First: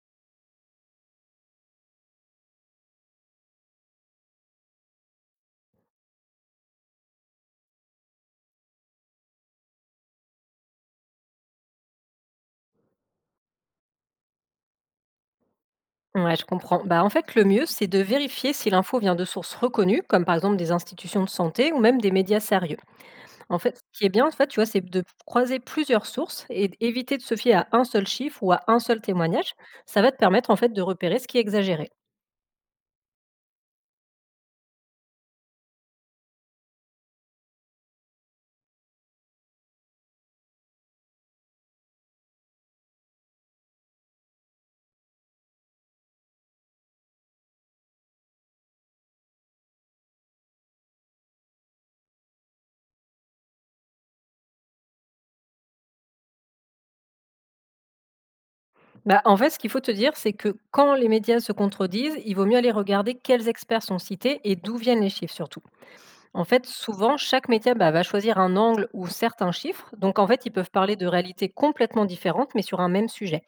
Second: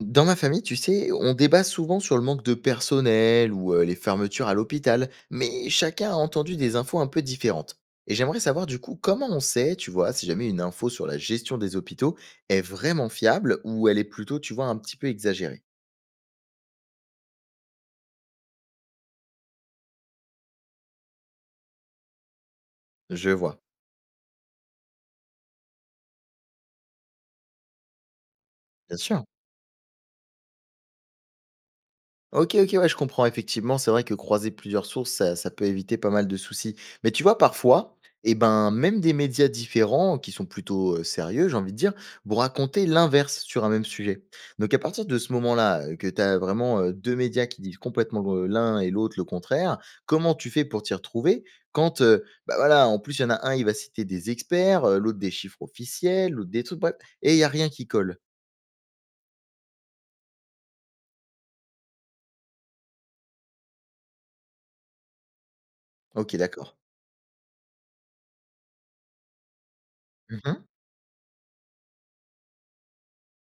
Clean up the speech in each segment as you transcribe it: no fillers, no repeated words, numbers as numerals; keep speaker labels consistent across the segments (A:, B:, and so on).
A: Dans ma famille, tu sais, on débat souvent sur le manque de personnel ou les fermetures à l'hôpital, mais chacun a entendu des infos un peu différentes. Et j'aimerais savoir du coup comment on sait, tu vois, si jamais une info sur la gestion des hôpitaux est vraiment fiable ou elle est plutôt, tu vois, un petit peu exagérée.
B: Ouais, je comprends. Bah, en fait, le mieux, c'est de vérifier si l'info vient de sources reconnues, comme par exemple des institutions de santé ou même des médias sérieux.
A: Je
B: En
A: vois.
B: fait, ce qui est bien, en fait, tu vois, c'est de croiser plusieurs sources et éviter de se fier à un seul chiffre ou à un
A: Bien
B: seul
A: sûr.
B: témoignage. Ça va te permettre, en fait, de repérer ce qui est exagéré.
A: OK, OK, ouais, je comprends. Effectivement, c'est vrai que croiser plusieurs sources, ça peut éviter pas mal de soucis. Mais tu vois, parfois, eh ben, même des médias différents, qui sont plutôt, sérieux, j'ai envie de dire, vont raconter l'inverse sur un même sujet. Donc à partir de ce moment-là, que tu as vraiment, 2 médias qui disent complètement le l'un et l'autre le contraire, comment tu fais pour t'y retrouver quand, bah, voilà, en plus, il y en a un, il va citer des experts, l'autre des chiffres officiels, l'autre des trucs, bref, et il y a rien qui colle?
B: Bah, en fait, ce qu'il faut te dire, c'est que quand les médias se contredisent, il vaut mieux aller regarder quels experts sont cités et d'où viennent les chiffres surtout.
A: OK,
B: En fait,
A: d'accord.
B: souvent, chaque média bah, va choisir un angle ou certains chiffres. Donc, en fait, ils
A: Mmh.
B: peuvent parler de réalités complètement différentes, mais sur un même sujet.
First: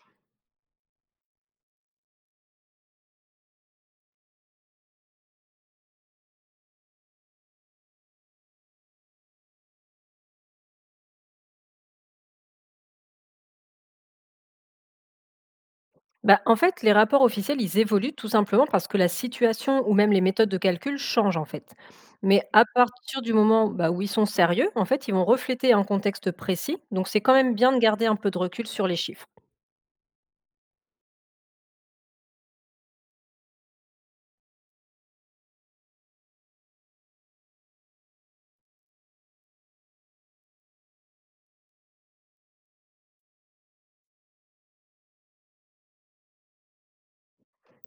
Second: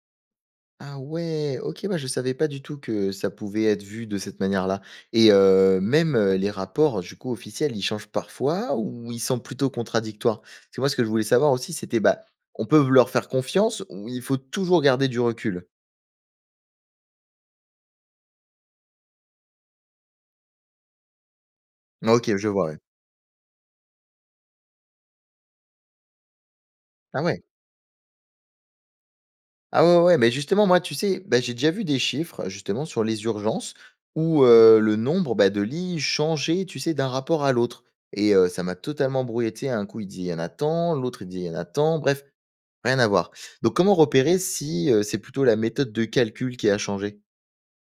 A: Ah ouais, OK, bah, je savais pas du tout que ça pouvait être vu de cette manière-là. Et même, les rapports, du coup, officiels, ils changent parfois ou ils sont plutôt contradictoires? Parce que moi, ce que je voulais savoir aussi, c'était, bah, on peut leur faire confiance ou il faut toujours garder du recul?
B: Bah, en fait, les rapports officiels, ils évoluent tout simplement parce que la situation ou même les méthodes de calcul changent en fait.
A: OK,
B: Mais
A: je
B: à
A: vois, ouais.
B: partir du moment bah, où ils sont sérieux, en fait, ils vont refléter un contexte précis. Donc, c'est
A: Ah
B: quand
A: ouais.
B: même bien de garder un peu de recul sur les chiffres.
A: Ah ouais, ouais, ouais, mais justement, moi, tu sais, bah, j'ai déjà vu des chiffres, justement, sur les urgences où, le nombre, bah, de lits changeait, tu sais, d'un rapport à l'autre, et ça m'a totalement brouillé. Tu sais, un coup, il dit «Il y en a tant», l'autre, il dit «Il y en a tant», bref, rien à voir. Donc comment repérer si, c'est plutôt la méthode de calcul qui a changé?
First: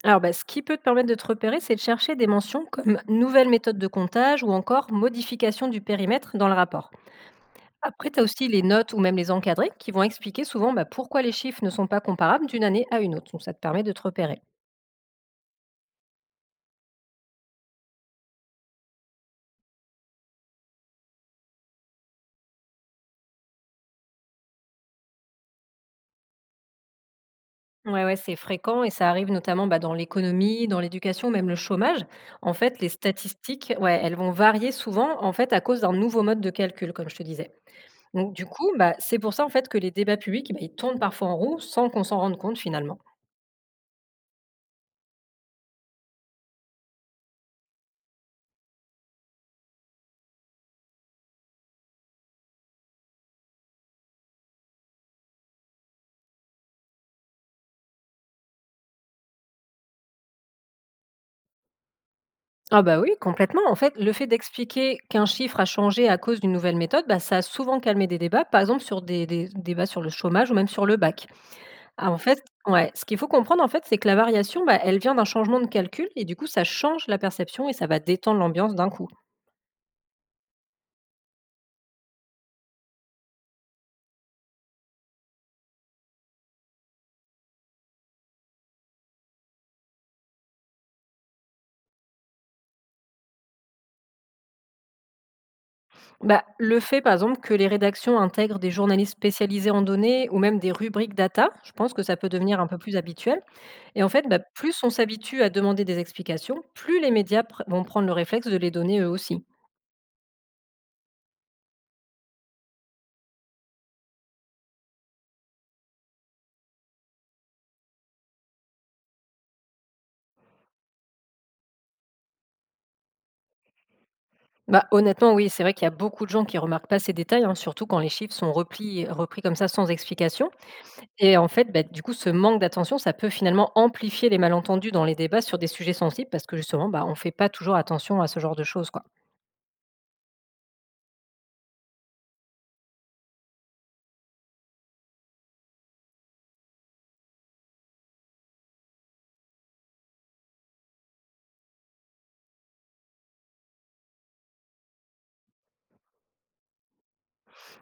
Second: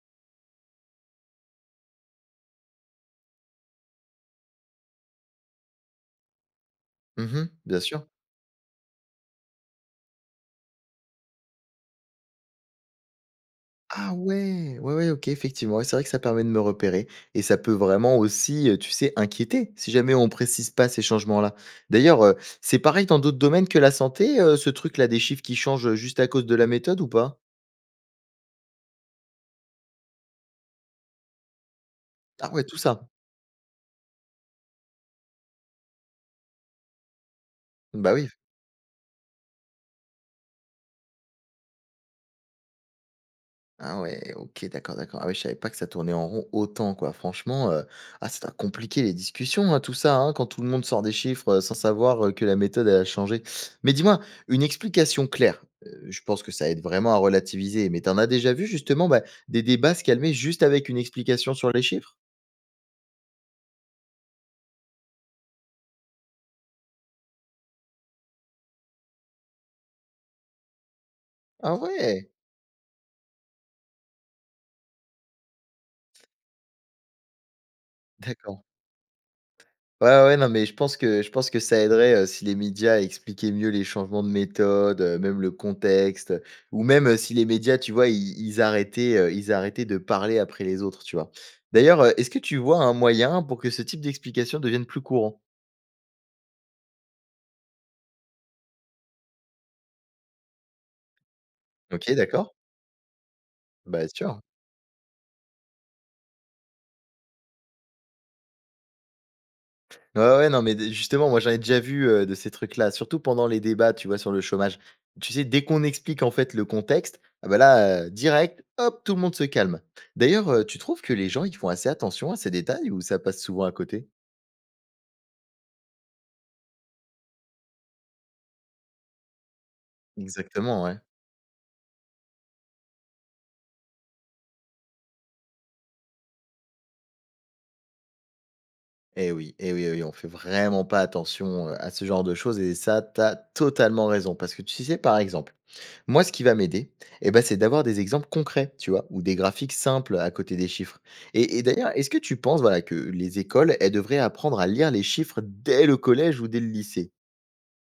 B: Alors, bah, ce qui peut te permettre de te repérer, c'est de chercher des mentions comme nouvelle méthode de comptage ou encore modification du périmètre dans le rapport.
A: Mmh, bien sûr.
B: Après, tu as aussi les notes ou même les encadrés qui vont expliquer souvent bah, pourquoi les chiffres ne sont pas comparables d'une année à une autre. Donc, ça te permet de te
A: Ah
B: repérer.
A: ouais! Ouais, ouais, OK, effectivement, ouais, c'est vrai que ça permet de me repérer, et ça peut vraiment aussi, tu sais, inquiéter si jamais on précise pas ces changements-là. D'ailleurs, c'est pareil dans d'autres domaines que la santé, ce truc-là des chiffres qui changent, juste à cause de la méthode ou pas?
B: Ouais, ouais, c'est fréquent et ça arrive notamment bah, dans l'économie, dans l'éducation, même le chômage.
A: Ah
B: En
A: ouais, tout
B: fait, les
A: ça.
B: statistiques, ouais, elles vont varier souvent en fait à cause d'un nouveau mode de calcul, comme je te disais.
A: Bah, oui.
B: Donc du coup, bah, c'est pour ça en fait que les débats publics, bah, ils tournent parfois en roue sans qu'on s'en rende compte finalement.
A: Ah ouais, OK, d'accord, d'accord. Ah ouais, je savais pas que ça tournait en rond autant, quoi. Franchement, ah, ça doit compliquer les discussions, hein, tout ça, hein, quand tout le monde sort des chiffres, sans savoir, que la méthode, elle a changé. Mais dis-moi, une explication claire, je pense que ça aide vraiment à relativiser, mais t'en as déjà vu justement, bah, des débats se calmer juste avec une explication sur les chiffres?
B: Ah bah oui, complètement. En fait, le fait d'expliquer qu'un chiffre a changé à cause d'une nouvelle méthode, bah, ça a souvent calmé des débats, par exemple sur des débats sur le chômage ou même sur le bac.
A: Ah
B: Ah, en
A: ouais,
B: fait, ouais, ce qu'il faut comprendre, en fait, c'est que la variation, bah, elle vient d'un changement de calcul et du coup, ça change la perception et ça va détendre
A: d'accord.
B: l'ambiance d'un coup.
A: Ouais, ouais, non, mais je pense que ça aiderait, si les médias expliquaient mieux les changements de méthode, même le contexte, ou même, si les médias, tu vois, ils arrêtaient, ils arrêtaient de parler après les autres, tu vois? D'ailleurs, est-ce que tu vois un moyen pour que ce type d'explication devienne plus courant?
B: Bah, le fait, par exemple, que les rédactions intègrent des journalistes spécialisés en données ou même des rubriques data, je pense que
A: OK,
B: ça peut
A: d'accord.
B: devenir un peu plus habituel. Et
A: Bah,
B: en fait, bah,
A: sûr.
B: plus on s'habitue à demander des explications, plus les médias vont prendre le réflexe de les donner eux aussi.
A: Ouais, ouais, non, mais d justement, moi, j'en ai déjà vu, de ces trucs-là, surtout pendant les débats, tu vois, sur le chômage. Tu sais, dès qu'on explique, en fait, le contexte, ah bah, là, direct, hop, tout le monde se calme. D'ailleurs, tu trouves que les gens, ils font assez attention à ces détails ou ça passe souvent à côté?
B: Bah, honnêtement, oui, c'est vrai qu'il y a beaucoup de gens qui remarquent pas ces détails, hein, surtout quand les chiffres sont repris comme ça sans explication.
A: Exactement, ouais.
B: Et en fait, bah, du coup, ce manque d'attention, ça peut finalement amplifier les malentendus dans les débats sur des sujets sensibles parce que justement, bah, on ne fait pas toujours attention à ce genre de choses. Quoi.
A: Eh oui, eh oui, eh oui, on fait vraiment pas attention, à ce genre de choses, et ça, t'as totalement raison parce que tu sais, par exemple, moi, ce qui va m'aider, eh ben, c'est d'avoir des exemples concrets, tu vois, ou des graphiques simples à côté des chiffres. Et d'ailleurs, est-ce que tu penses voilà, que les écoles, elles devraient apprendre à lire les chiffres dès le collège ou dès le lycée?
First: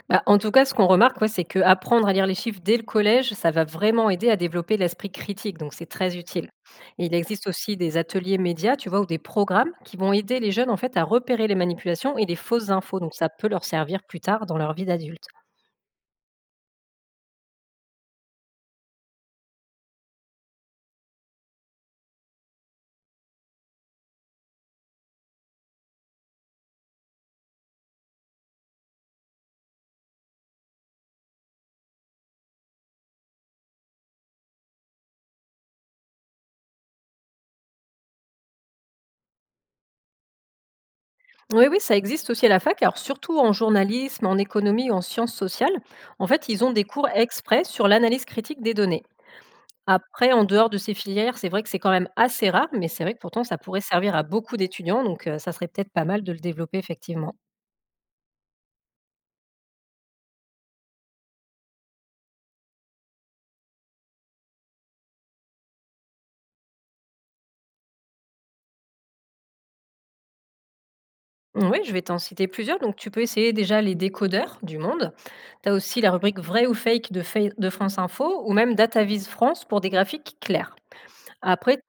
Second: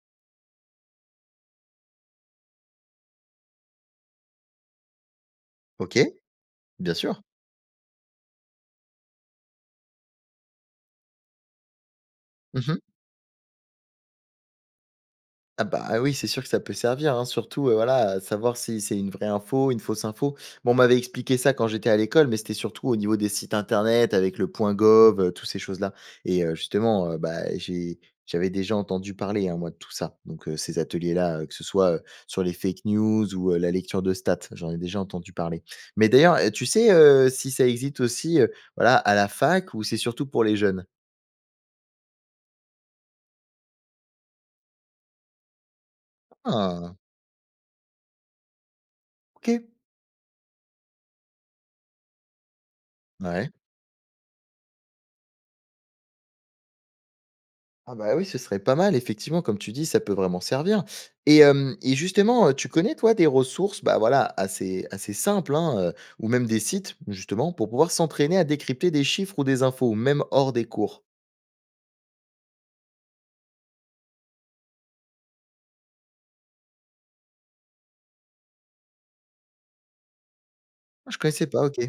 B: Bah, en tout cas, ce qu'on remarque, ouais, c'est qu'apprendre à lire les chiffres dès le collège, ça va vraiment aider à développer l'esprit critique, donc c'est
A: Ok,
B: très utile.
A: bien
B: Et il
A: sûr.
B: existe aussi des ateliers médias, tu vois, ou des programmes qui vont aider les jeunes en fait à repérer les manipulations et les fausses infos, donc ça peut leur servir plus tard dans leur vie d'adulte.
A: Ah bah oui, c'est sûr que ça peut servir, hein, surtout, voilà, à savoir si c'est une vraie info, une fausse info. Bon, on m'avait expliqué ça quand j'étais à l'école, mais c'était surtout au niveau des sites internet avec le point gov, tous ces choses-là, et justement, bah, j'ai j'avais déjà entendu parler, hein, moi, de tout ça. Donc ces ateliers-là, que ce soit, sur les fake news ou, la lecture de stats, j'en ai déjà entendu parler. Mais d'ailleurs, tu sais, si ça existe aussi, voilà, à la fac ou c'est surtout pour les jeunes?
B: Oui, oui, ça existe aussi à la fac, alors surtout en journalisme, en économie ou en sciences sociales. En fait, ils ont des
A: Ah,
B: cours exprès sur l'analyse critique des données.
A: OK.
B: Après, en dehors de ces filières, c'est vrai que c'est quand même assez rare, mais c'est vrai que pourtant
A: Ouais.
B: ça pourrait servir à beaucoup d'étudiants, donc ça serait peut-être pas mal de le développer effectivement.
A: Ah bah oui, ce serait pas mal, effectivement, comme tu dis, ça peut vraiment servir. Et justement, tu connais, toi, des ressources, bah, voilà, assez simples, hein, ou même des sites, justement, pour pouvoir s'entraîner à décrypter des chiffres ou des infos, même hors des cours?
B: Oui, je vais t'en citer plusieurs, donc tu peux essayer déjà les décodeurs du monde. Tu as aussi la rubrique vrai ou fake de Fai de France Info ou même DataVis France pour des graphiques clairs.
A: Ah, je connaissais pas, OK.
B: Après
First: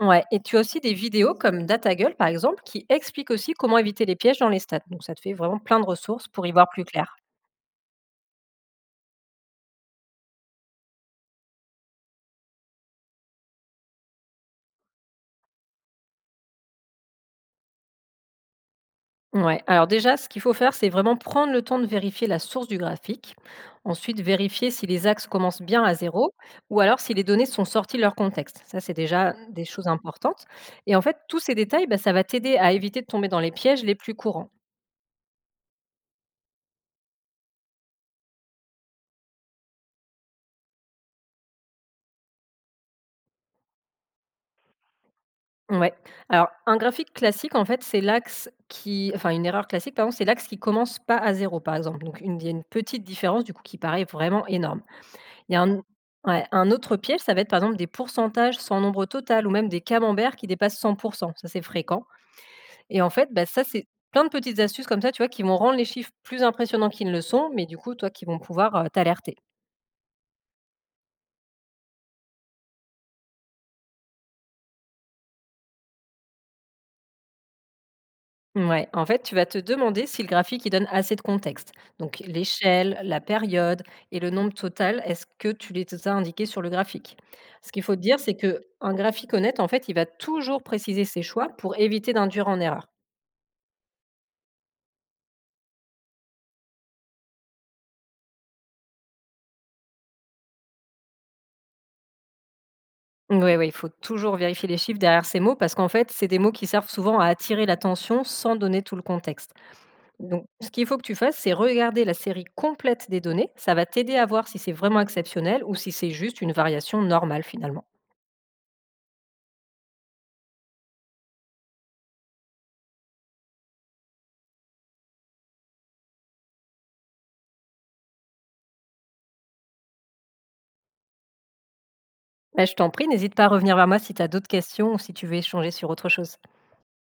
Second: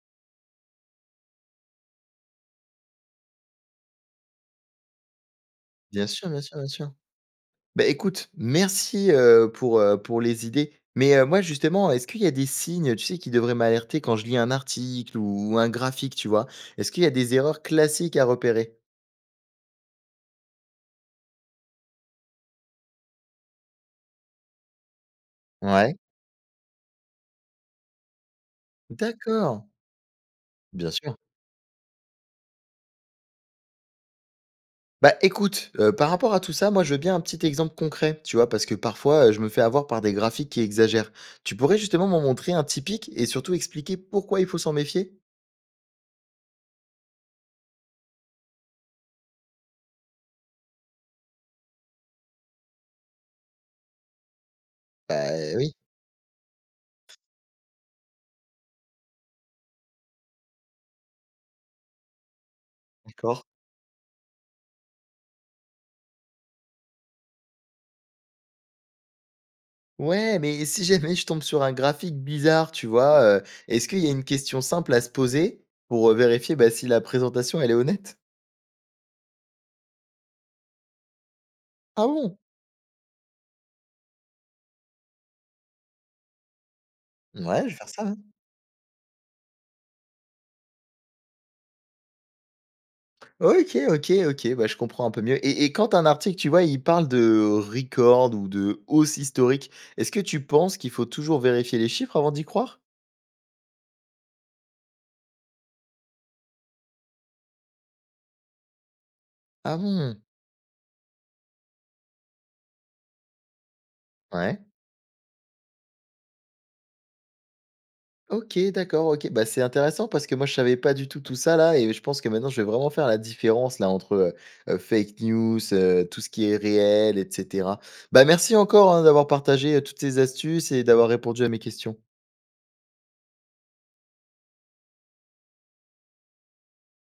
B: ouais et tu as aussi des vidéos comme DataGull par exemple qui expliquent aussi comment éviter les pièges dans les stats, donc ça te fait vraiment plein de
A: Bien
B: ressources
A: sûr, bien
B: pour y
A: sûr, bien
B: voir plus
A: sûr.
B: clair.
A: Bah, écoute, merci, pour les idées. Mais, moi, justement, est-ce qu'il y a des signes, tu sais, qui devraient m'alerter quand je lis un article ou un graphique, tu vois? Est-ce qu'il y a des erreurs classiques à repérer?
B: Ouais, alors déjà, ce qu'il faut faire, c'est vraiment prendre le temps de vérifier la source du graphique. Ensuite, vérifier si les axes commencent bien à
A: Ouais.
B: zéro ou alors si les données sont sorties de leur contexte. Ça, c'est déjà des
A: D'accord.
B: choses importantes.
A: Bien
B: Et en fait,
A: sûr.
B: tous ces détails, bah, ça va t'aider à éviter de tomber dans les pièges les plus courants.
A: Bah, écoute, par rapport à tout ça, moi, je veux bien un petit exemple concret, tu vois? Parce que parfois, je me fais avoir par des graphiques qui exagèrent. Tu pourrais justement m'en montrer un typique et surtout expliquer pourquoi il faut s'en méfier?
B: Ouais. Alors, un graphique classique, en fait, c'est l'axe qui, enfin, une erreur classique, pardon, c'est l'axe qui commence pas à zéro, par exemple. Donc, il y a une petite différence du coup qui paraît vraiment énorme.
A: Bah
B: Il y a
A: oui,
B: un Ouais, un autre piège, ça va être par exemple des pourcentages sans nombre total ou même des camemberts qui dépassent 100. Ça, c'est fréquent et en fait,
A: d'accord.
B: bah, ça, c'est plein de petites astuces comme ça, tu vois, qui vont rendre les chiffres plus impressionnants qu'ils ne le sont, mais du coup, toi, qui vont pouvoir, t'alerter.
A: Ouais, mais si jamais je tombe sur un graphique bizarre, tu vois? Est-ce qu'il y a une question simple à se poser pour, vérifier, bah, si la présentation elle est honnête?
B: Ouais. En fait, tu vas te demander si le graphique, il donne assez de contexte.
A: Ah
B: Donc
A: bon?
B: l'échelle, la période et le nombre total, est-ce que tu les as indiqués sur le graphique?
A: Ouais,
B: Ce
A: je vais
B: qu'il
A: faire
B: faut te
A: ça.
B: dire, c'est qu'un graphique honnête, en fait, il va toujours préciser ses choix pour éviter d'induire en erreur.
A: OK, OK, OK, bah, je comprends un peu mieux, et quand un article, tu vois, il parle de record ou de hausse historique, est-ce que tu penses qu'il faut toujours vérifier les chiffres avant d'y croire?
B: Oui, oui, il faut toujours vérifier les chiffres derrière ces mots parce qu'en fait, c'est des mots qui servent souvent à attirer l'attention sans donner tout le contexte.
A: Ah bon?
B: Donc, ce qu'il faut que tu fasses, c'est regarder la série complète des données. Ça va t'aider à voir si
A: Ouais.
B: c'est vraiment exceptionnel ou si c'est juste une variation normale finalement.
A: OK, d'accord, OK. Bah, c'est intéressant parce que moi, je savais pas du tout tout ça là, et je pense que maintenant, je vais vraiment faire la différence là entre, fake news, tout ce qui est réel et cetera. Bah, merci encore, hein, d'avoir partagé, toutes ces astuces et d'avoir répondu à mes questions.
B: Bah, je t'en prie, n'hésite pas à revenir vers moi si tu as d'autres questions ou si tu veux échanger sur autre chose.